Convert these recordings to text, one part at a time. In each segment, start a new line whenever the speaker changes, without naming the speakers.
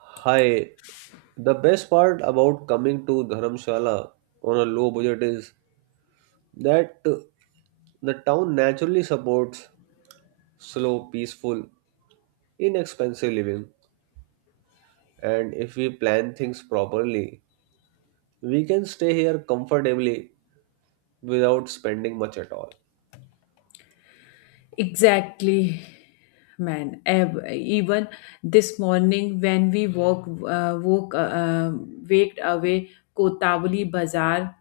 Hi, the best part about coming to Dharamshala on a low budget is that the town naturally supports slow, peaceful, inexpensive living. And if we plan things properly, we can stay here comfortably without spending much at all.
Exactly, man. Even this morning when we waked away Kotavli Bazaar.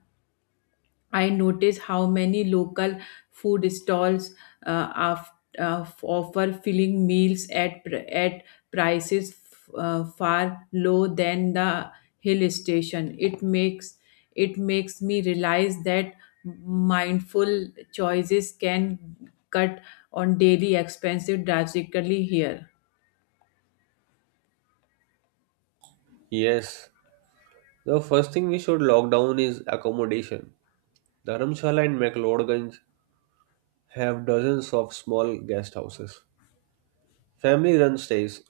I notice how many local food stalls uh, af- offer filling meals at prices far low than the hill station. It makes me realize that mindful choices can cut on daily expenses drastically here.
Yes, the first thing we should lock down is accommodation. Dharamshala and McLeodganj have dozens of small guest houses, family run stays,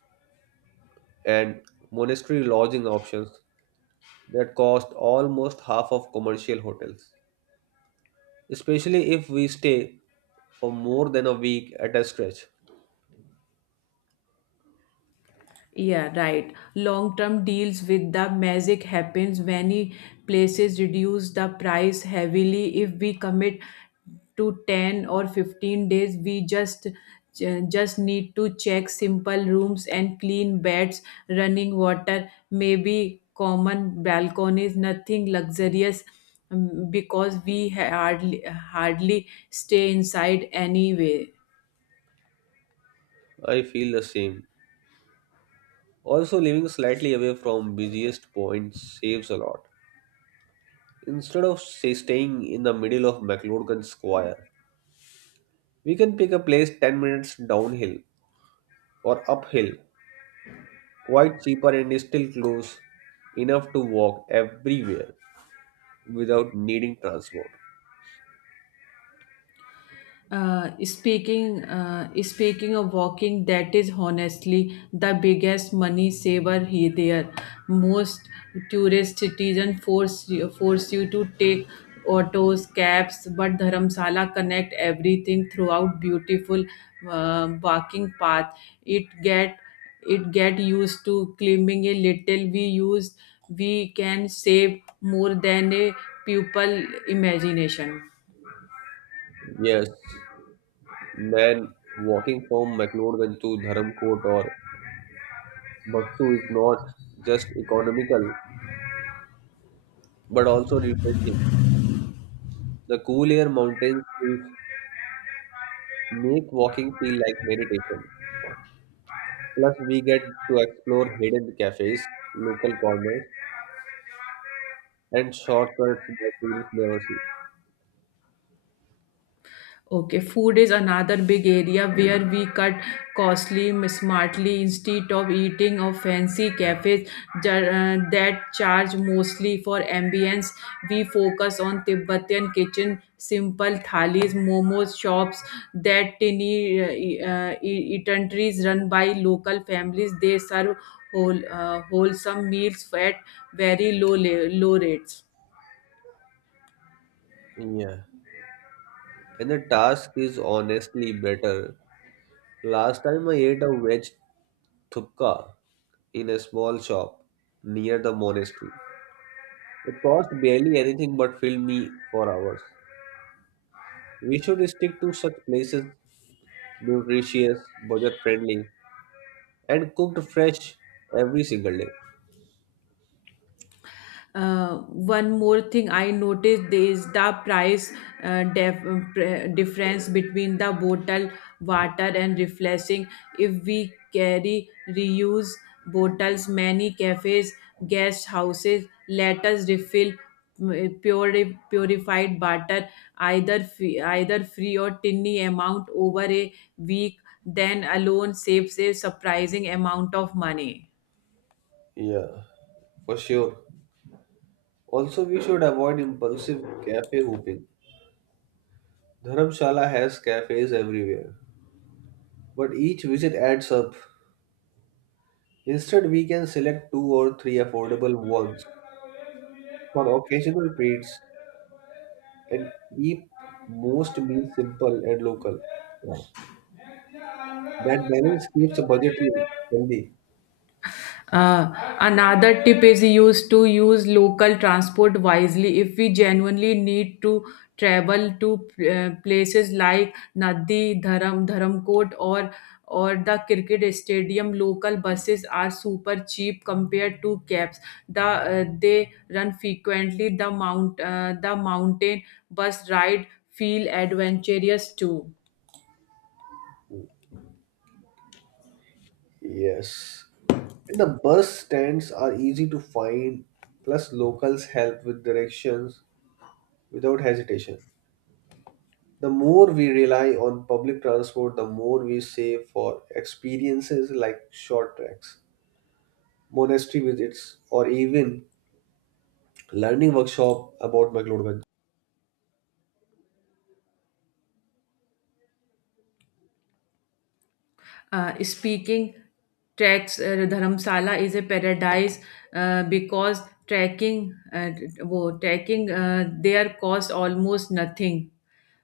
and monastery lodging options that cost almost half of commercial hotels, especially if we stay for more than a week at a stretch.
Yeah, right. Long term deals with the magic happens, many places reduce the price heavily if we commit to 10 or 15 days. We just just need to check simple rooms and clean beds, running water, maybe common balconies, nothing luxurious, because we hardly stay inside anyway.
I feel the same. Also, living slightly away from busiest points saves a lot. Instead of say, staying in the middle of McLoudgan Square, we can pick a place 10 minutes downhill or uphill, quite cheaper and still close enough to walk everywhere without needing transport.
Speaking of walking, that is honestly the biggest money saver here. There, most tourist citizen force you to take autos, cabs, but Dharamsala connect everything throughout beautiful walking path. It get it get used to climbing a little. We can save more than a pupil imagination.
Yes, man, walking from McLeodganj to Dharamkot or Baksu is not just economical but also refreshing. The cool air mountains will make walking feel like meditation. Plus, we get to explore hidden cafes, local corners, and shortcuts that tourists never see.
Okay, food is another big area where we cut costly, smartly, instead of eating of fancy cafes that charge mostly for ambience. We focus on Tibetan kitchen, simple thalis, momos shops, that tiny eateries run by local families. They serve wholesome meals at very low rates.
Yeah, and the task is honestly better. Last time I ate a veg thupka in a small shop near the monastery. It cost barely anything but filled me for hours. We should stick to such places, nutritious, budget friendly, and cooked fresh every single day.
One more thing I noticed is the price uh, def- difference between the bottle water and refreshing. If we carry reuse bottles, many cafes, guest houses let us refill purified water, either free or tiny amount over a week. Then alone saves a surprising amount of money.
Yeah, for sure. Also, we should avoid impulsive cafe hopping. Dharamshala has cafes everywhere, but each visit adds up. Instead, we can select two or three affordable ones for occasional treats and keep most meals simple and local. Yeah. That balance keeps the budget healthy.
Uh, Another tip is use local transport wisely. If we genuinely need to travel to places like Nadi, Dharam, Dharamkot, or the cricket stadium, local buses are super cheap compared to cabs. They run frequently. The mountain bus ride feel adventurous too.
Yes. And the bus stands are easy to find, plus locals help with directions without hesitation. The more we rely on public transport, the more we save for experiences like short treks, monastery visits, or even learning workshop about McLeodban.
Speaking tracks, Dharamsala is a paradise because trekking, trekking there costs almost nothing.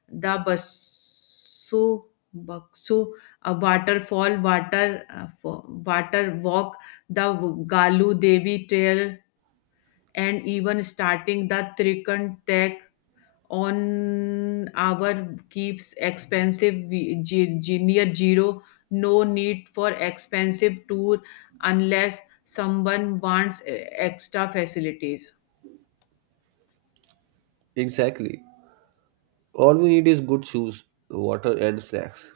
The Basu waterfall, water walk, the Galu Devi trail, and even starting the Trichen trek on our keeps expensive near zero. No need for expensive tour unless someone wants extra facilities.
Exactly. All we need is good shoes, water, and snacks.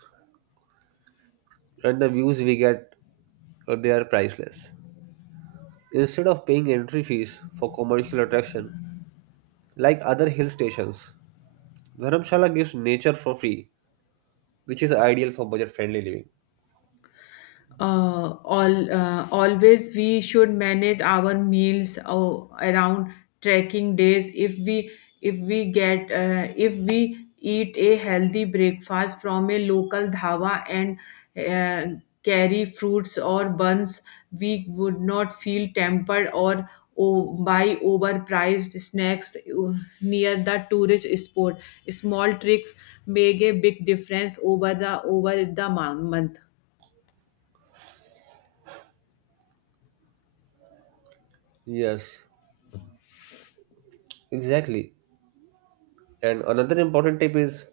And the views we get, they are priceless. Instead of paying entry fees for commercial attraction, like other hill stations, Dharamshala gives nature for free, which is ideal for budget friendly living.
All Always we should manage our meals around trekking days. If we eat a healthy breakfast from a local dhaba and carry fruits or buns, we would not feel tempered or buy overpriced snacks near the tourist spot. Small tricks make a big difference over the month.
Yes, exactly. And another important tip is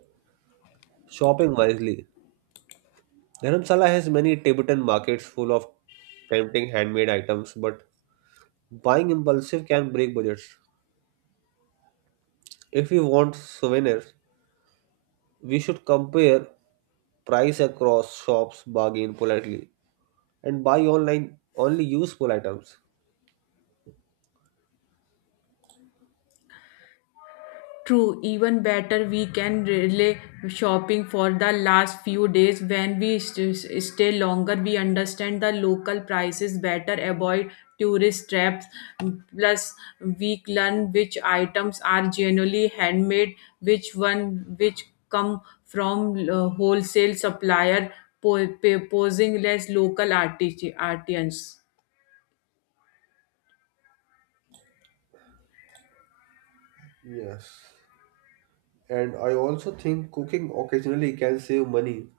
shopping wisely. Dharamsala has many Tibetan markets full of tempting handmade items, but buying impulsive can break budgets. If we want souvenirs, we should compare price across shops, bargain politely, and buy online only useful items.
True, even better, we can relay shopping for the last few days. When we stay longer, we understand the local prices better, avoid tourist traps. Plus, we learn which items are generally handmade, which come from wholesale supplier, posing less local artisans.
Yes. And I also think cooking occasionally can save money.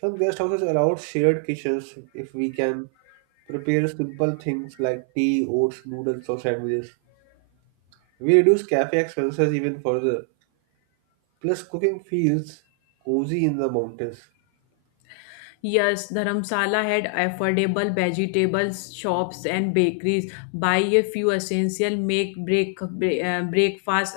Some guest houses allow shared kitchens if we can prepare simple things like tea, oats, noodles, or sandwiches. We reduce cafe expenses even further. Plus, cooking feels cozy in the mountains.
Yes, Dharamsala had affordable vegetables shops and bakeries. Buy a few essential, make breakfast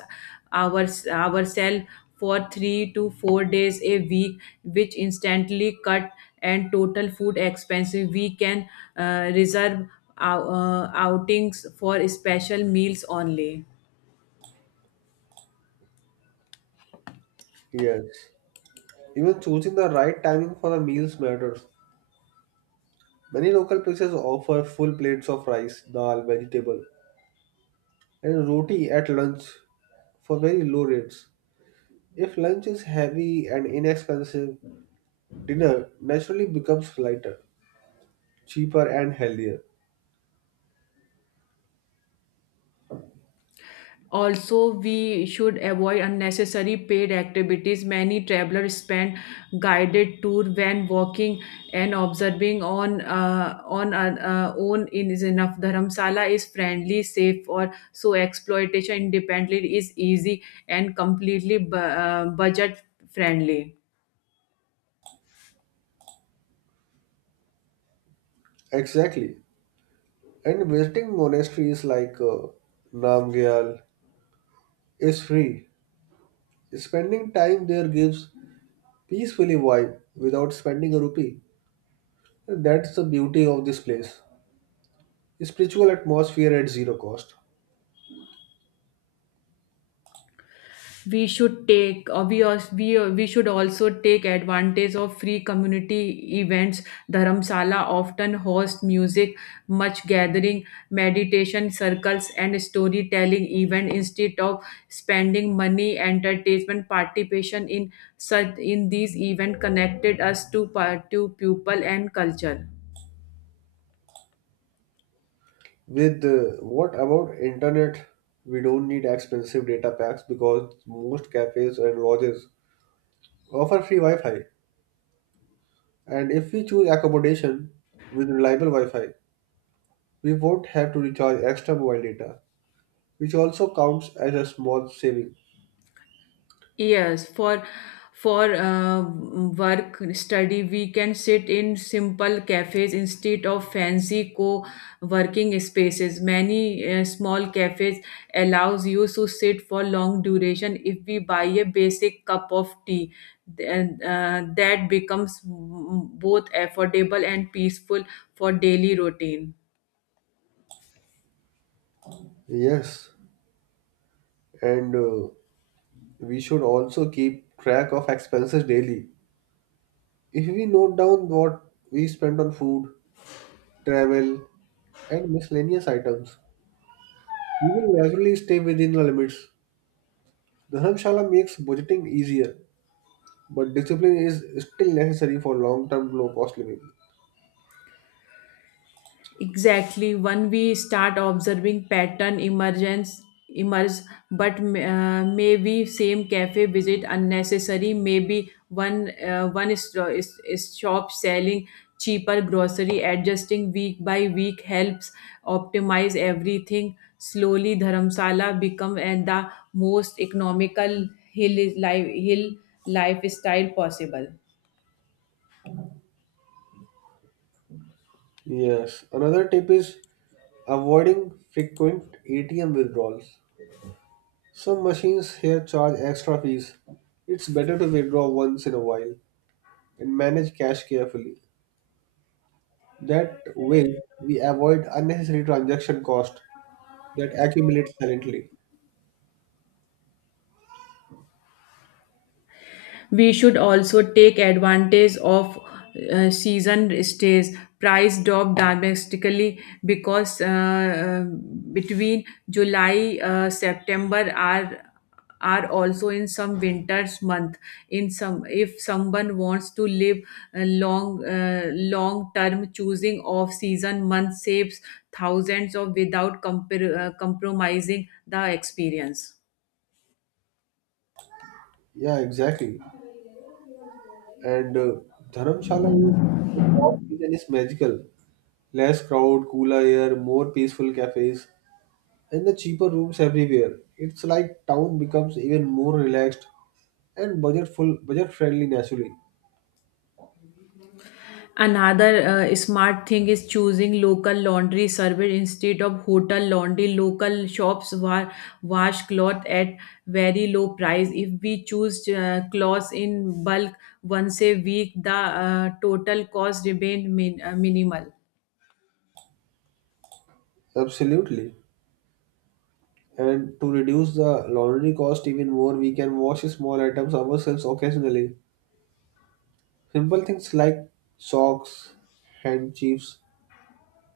ourselves for 3 to 4 days a week, which instantly cut and total food expenses. We can reserve our, outings for special meals only.
Yes. Even choosing the right timing for the meals matters. Many local places offer full plates of rice, dal, vegetable, and roti at lunch for very low rates. If lunch is heavy and inexpensive, dinner naturally becomes lighter, cheaper, and healthier.
Also, we should avoid unnecessary paid activities. Many travelers spend guided tour when walking and observing on own in is enough. Dharamsala is friendly, safe, or so exploitation independently is easy and completely budget friendly.
Exactly. And visiting monasteries like Namgyal is free. Spending time there gives peacefully vibe without spending a rupee. And that's the beauty of this place. Spiritual atmosphere at zero cost.
We should take, or we should also take advantage of free community events. Dharamsala often host music, much gathering, meditation circles, and storytelling event instead of spending money entertainment. Participation in such, in these event connected us to to people and culture.
With what about internet? We don't need expensive data packs because most cafes and lodges offer free Wi-Fi. And if we choose accommodation with reliable Wi-Fi, we won't have to recharge extra mobile data, which also counts as a small saving.
Yes, for work study, we can sit in simple cafes instead of fancy co-working spaces. Many small cafes allows you to sit for long duration if we buy a basic cup of tea. Then, that becomes both affordable and peaceful for daily routine.
Yes, and we should also keep track of expenses daily. If we note down what we spend on food, travel, and miscellaneous items, we will naturally stay within the limits. Dharamshala makes budgeting easier, but discipline is still necessary for long-term low-cost living.
Exactly, when we start observing pattern emergence emerge. But maybe same cafe visit unnecessary, maybe one one is shop selling cheaper grocery. Adjusting week by week helps optimize everything slowly. Dharamsala become and the most economical hill life hill lifestyle possible.
Yes, another tip is avoiding frequent ATM withdrawals. Some machines here charge extra fees. It's better to withdraw once in a while and manage cash carefully. That way, we avoid unnecessary transaction cost that accumulates silently.
We should also take advantage of season stays. Price drop domestically because between July September are also in some winters month. In some, if someone wants to live a long term, choosing off season month saves thousands of without compromising the experience.
Yeah, exactly. And Dharamshala is- the top season is magical. Less crowd, cooler air, more peaceful cafes, and the cheaper rooms everywhere. It's like town becomes even more relaxed and budget friendly naturally.
Another smart thing is choosing local laundry service instead of hotel laundry. Local shops wash cloth at very low price. If we choose clothes in bulk once a week, the total cost remains minimal.
Absolutely. And to reduce the laundry cost even more, we can wash small items ourselves occasionally. Simple things like socks, handkerchiefs,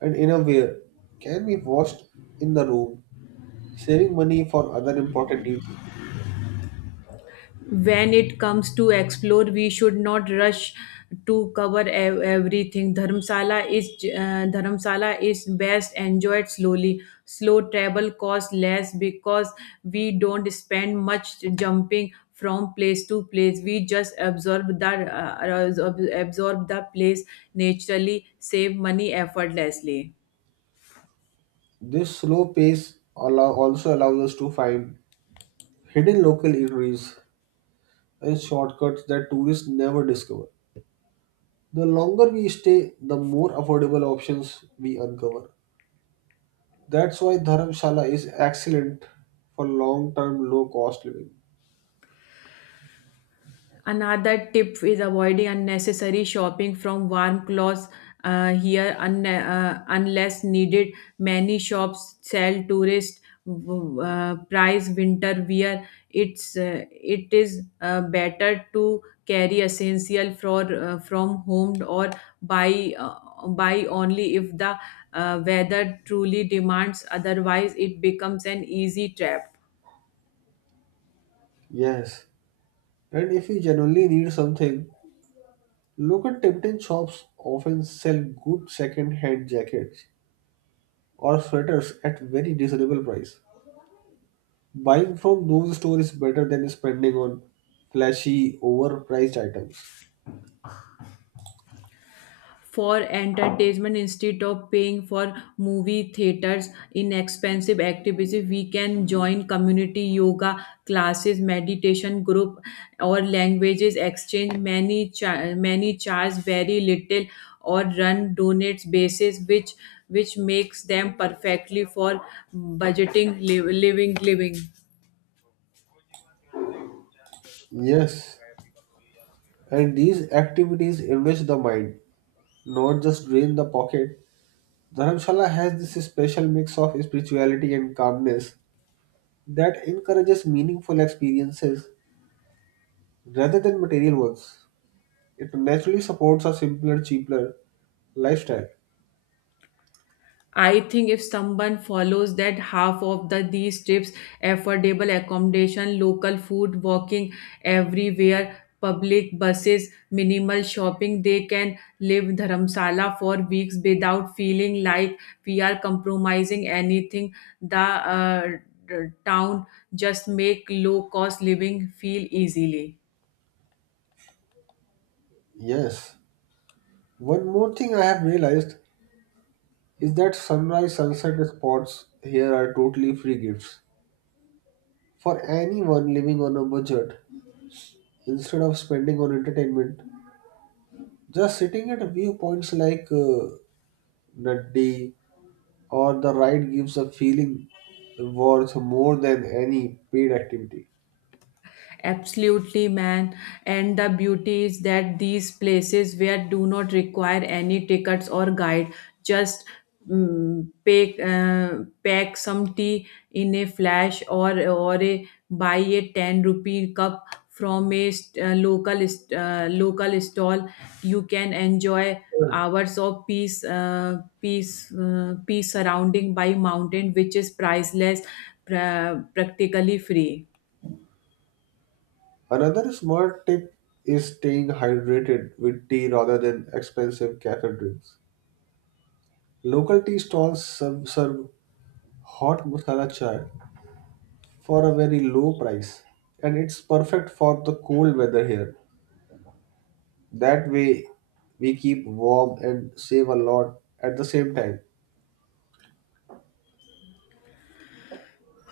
and innerwear can be washed in the room, saving money for other important needs.
When it comes to explore, we should not rush to cover everything. Dharmsala is best enjoyed slowly. Slow travel costs less because we don't spend much jumping from place to place. We just uh, absorb the place, naturally save money effortlessly.
This also allows us to find hidden local eateries and shortcuts that tourists never discover. The longer we stay, the more affordable options we uncover. That's why Dharamshala is excellent for long term low cost living.
Another tip is avoiding unnecessary shopping from warm clothes here unless needed. Many shops sell tourist price winter wear. It is better to carry essential for from home or buy only if the weather truly demands. Otherwise, it becomes an easy trap.
Yes, and if you genuinely need something, local Tibetan shops often sell good second hand jackets or sweaters at very reasonable price. Buying from those stores is better than spending on flashy, overpriced items.
For entertainment, instead of paying for movie theaters in expensive activities, we can join community yoga classes, meditation group, or languages exchange. Many many charge very little or run donates basis, which makes them perfectly for budgeting living.
Yes, and these activities enrich the mind, not just drain the pocket. Dharamshala has this special mix of spirituality and calmness that encourages meaningful experiences rather than material ones. It naturally supports a simpler, cheaper lifestyle.
I think if someone follows that half of the these tips, affordable accommodation, local food, walking everywhere, public buses, minimal shopping, they can live Dharamsala for weeks without feeling like we are compromising anything. The town just make low cost living feel easily.
Yes. One more thing I have realized is that sunrise sunset spots here are totally free gifts for anyone living on a budget. Instead of spending on entertainment, just sitting at viewpoints like Nadi or the ride gives a feeling worth more than any paid activity.
Absolutely, man. And the beauty is that these places where do not require any tickets or guide, just pack some tea in a flash or buy a 10 rupee cup from a local stall. You can enjoy hours of peace peace surrounding by mountain, which is priceless, practically free.
Another smart tip is staying hydrated with tea rather than expensive cafe drinks. Local tea stalls serve hot masala chai for a very low price, and it's perfect for the cold weather here. That way, we keep warm and save a lot at the same time.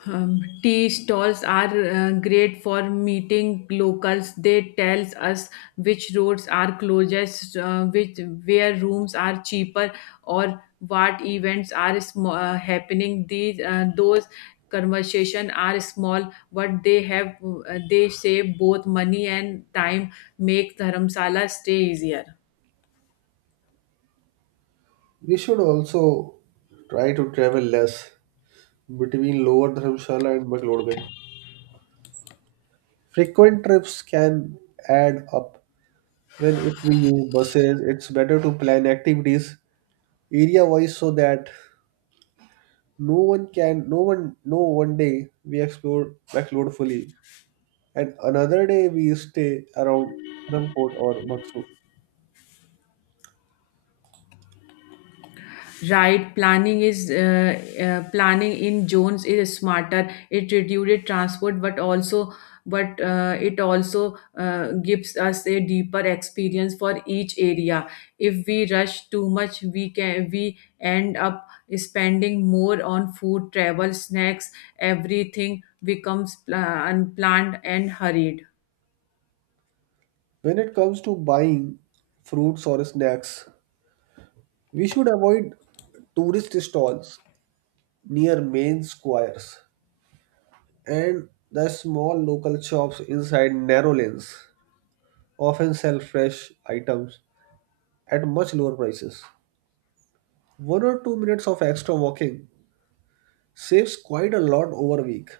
Tea stalls are great for meeting locals. They tells us which roads are closest, which where rooms are cheaper, or what events are happening. These Those conversation are small, but they save both money and time. Make Dharamsala stay easier.
We should also try to travel less between Lower Dharamshala and McLeodville. Frequent trips can add up. When if we use buses, it's better to plan activities area wise so that no one can no one no one day we explore fully and another day we stay around Dharamkot or Baksu.
Right, planning is planning in zones is smarter. It reduces transport but also but it also gives us a deeper experience for each area. If we rush too much, we end up spending more on food, travel, snacks. Everything becomes unplanned and hurried.
When it comes to buying fruits or snacks, we should avoid tourist stalls near main squares and the small local shops inside narrow lanes often sell fresh items at much lower prices. 1 or 2 minutes of extra walking saves quite a lot over a week.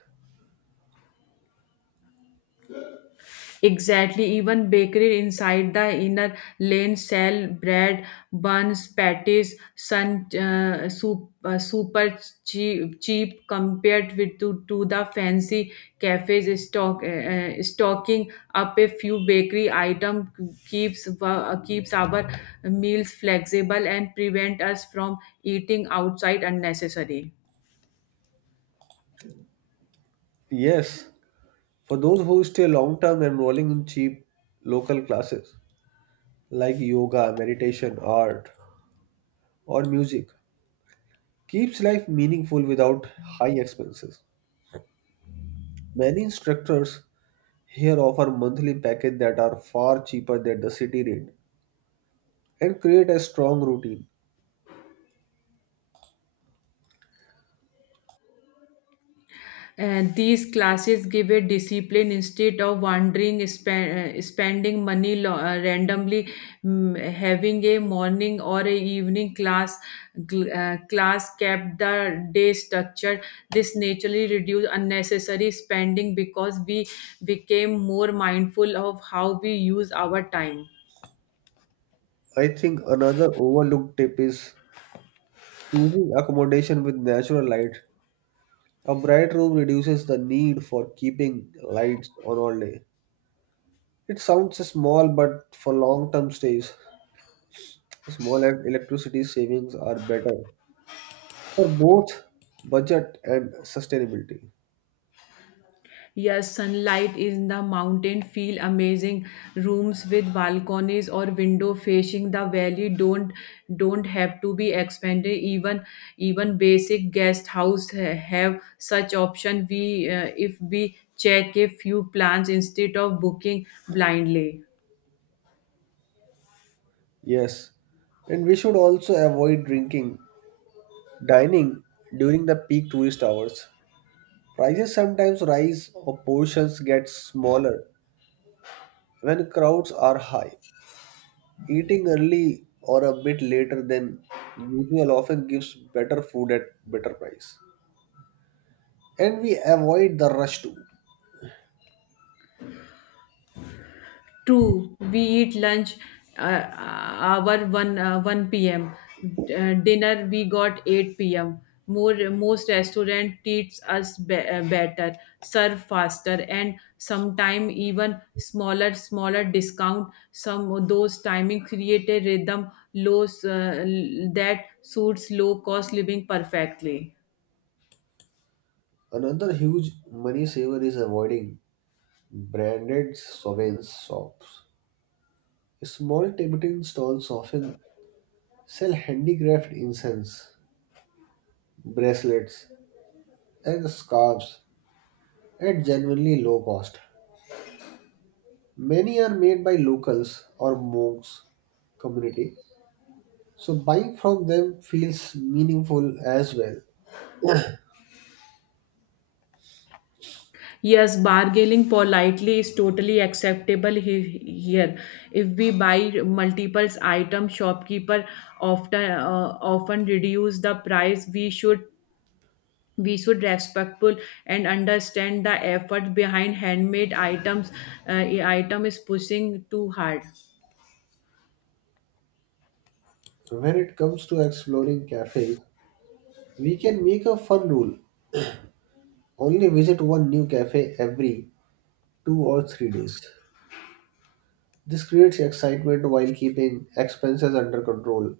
Exactly, even bakery inside the inner lane sell bread, buns, patties, super cheap compared to the fancy cafes. Stocking up a few bakery item keeps our meals flexible and prevent us from eating outside unnecessary.
Yes, for those who stay long term enrolling in cheap local classes like yoga, meditation, art, or music keeps life meaningful without high expenses. Many instructors here offer monthly packages that are far cheaper than the city rate and create a strong routine.
And these classes give a discipline. Instead of wandering, spending money randomly, having a morning or a evening class, class kept the day structured. This naturally reduced unnecessary spending because we became more mindful of how we use our time.
I think another overlooked tip is choosing accommodation with natural light. A bright room reduces the need for keeping lights on all day. It sounds small, but for long term stays, small and electricity savings are better for both budget and sustainability.
Yes, sunlight in the mountain feel amazing. Rooms with balconies or window facing the valley don't have to be expensive. Even basic guest house have such option. We If we check a few plans instead of booking blindly.
Yes, and we should also avoid drinking, dining during the peak tourist hours. Prices sometimes rise or portions get smaller when crowds are high. Eating early or a bit later than usual often gives better food at better price. And we avoid the rush too.
True, we eat lunch uh, hour 1 p.m. Dinner we got 8 p.m. More, most restaurant treats us better, serve faster, and sometime even smaller discount. Some of those timing create a rhythm low that suits low cost living perfectly.
Another huge money saver is avoiding branded sovereign shops. Small Tibetan stalls often sell handicraft incense, bracelets, and scarves at genuinely low cost. Many are made by locals or monks community, so buying from them feels meaningful as well.
Yes, bargaining politely is totally acceptable here. If we buy multiple items, shopkeeper often reduce the price. We should respectful and understand the effort behind handmade items. Item is pushing too hard.
So when it comes to exploring cafes, we can make a fun rule only visit one new cafe every 2 or 3 days. This creates excitement while keeping expenses under control.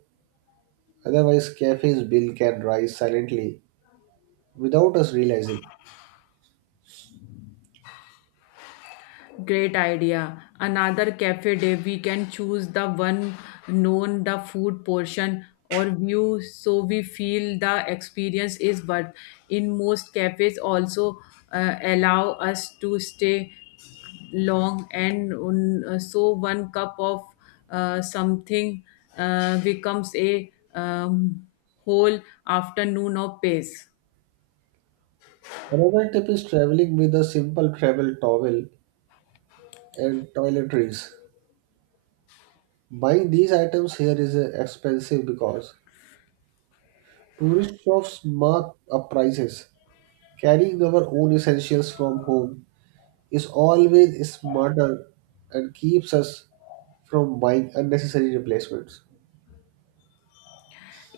Otherwise, cafe's bill can rise silently without us realizing.
Great idea. Another cafe day, we can choose the one known the food portion or view so we feel the experience is, but in most cafes also allow us to stay long, and so one cup of something becomes a whole afternoon of pace.
Another tip is traveling with a simple travel towel and toiletries. Buying these items here is expensive because tourist shops mark up prices. Carrying our own essentials from home is always smarter and keeps us from buying unnecessary replacements.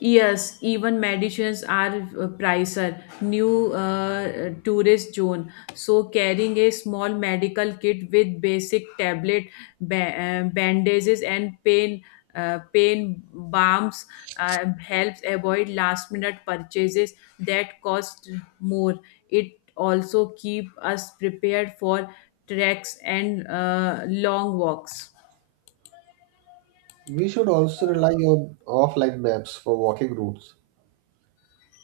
Yes, even medicines are pricer. New, tourist zone. So carrying a small medical kit with basic tablet, bandages, and pain balms helps avoid last minute purchases that cost more. It also keep us prepared for treks and long walks.
We should also rely on offline maps for walking routes.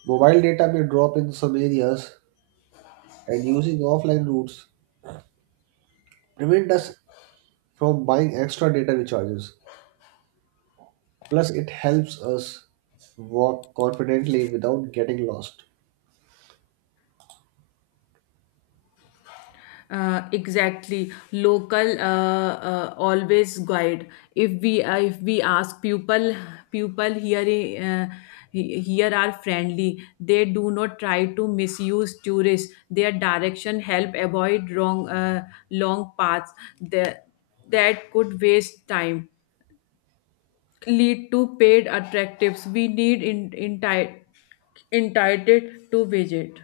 Mobile data may drop in some areas, and using offline routes prevent us from buying extra data recharges. Plus, it helps us walk confidently without getting lost.
Exactly, local always guide. If we ask people here are friendly, they do not try to misuse tourists. Their direction help avoid wrong long paths that, that could waste time, lead to paid attractives we need entitled to visit.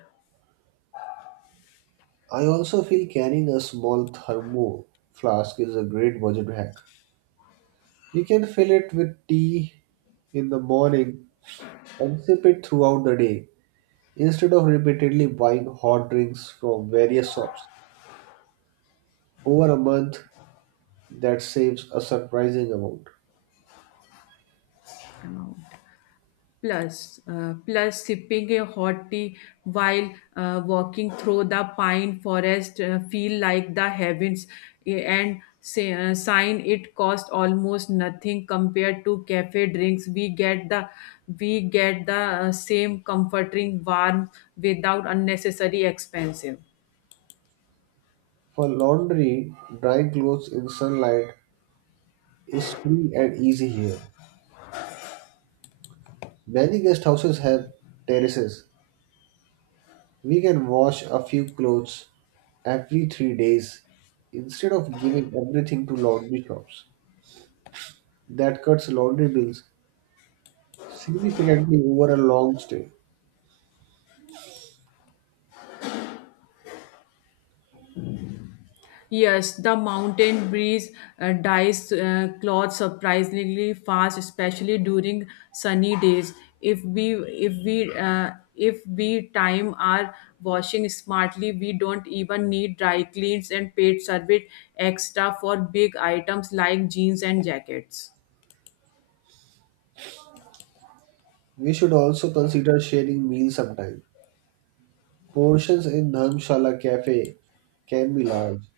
I also feel carrying a small thermo flask is a great budget hack. We can fill it with tea in the morning and sip it throughout the day instead of repeatedly buying hot drinks from various shops. Over a month, that saves a surprising amount.
Plus, sipping a hot tea while walking through the pine forest feel like the heavens, and say, sign it cost almost nothing compared to cafe drinks. We get the same comforting warmth without unnecessary expensive.
For laundry, drying clothes in sunlight is free and easy here. Many guest houses have terraces. We can wash a few clothes every 3 days instead of giving everything to laundry shops. That cuts laundry bills significantly over a long stay.
Yes, the mountain breeze dyes cloth surprisingly fast, especially during sunny days. If we time our washing smartly, we don't even need dry cleans and paid service extra for big items like jeans and jackets.
We should also consider sharing meals sometime. Portions in Dharmshala cafe can be large.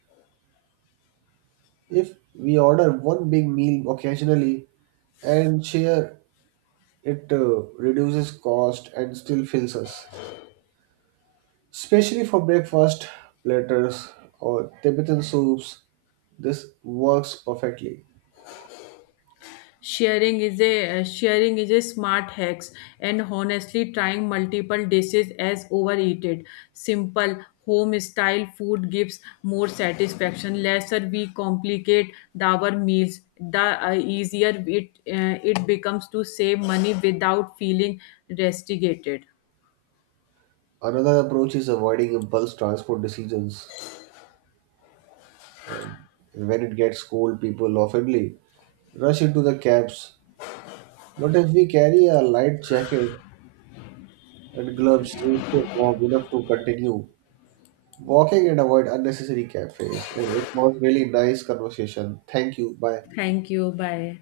If we order one big meal occasionally and share, it reduces cost and still fills us. Especially for breakfast platters or Tibetan soups, this works perfectly.
Sharing is a smart hacks, and honestly trying multiple dishes as overeated. Simple home style food gives more satisfaction. Lesser we complicate the our meals, the easier it becomes to save money without feeling restricted.
Another approach is avoiding impulse transport decisions. And when it gets cold, people often rush into the cabs. But if we carry a light jacket and gloves, we stay warm enough to continue walking and avoid unnecessary cafes. And it was really nice conversation. Thank you. Bye.
Thank you. Bye.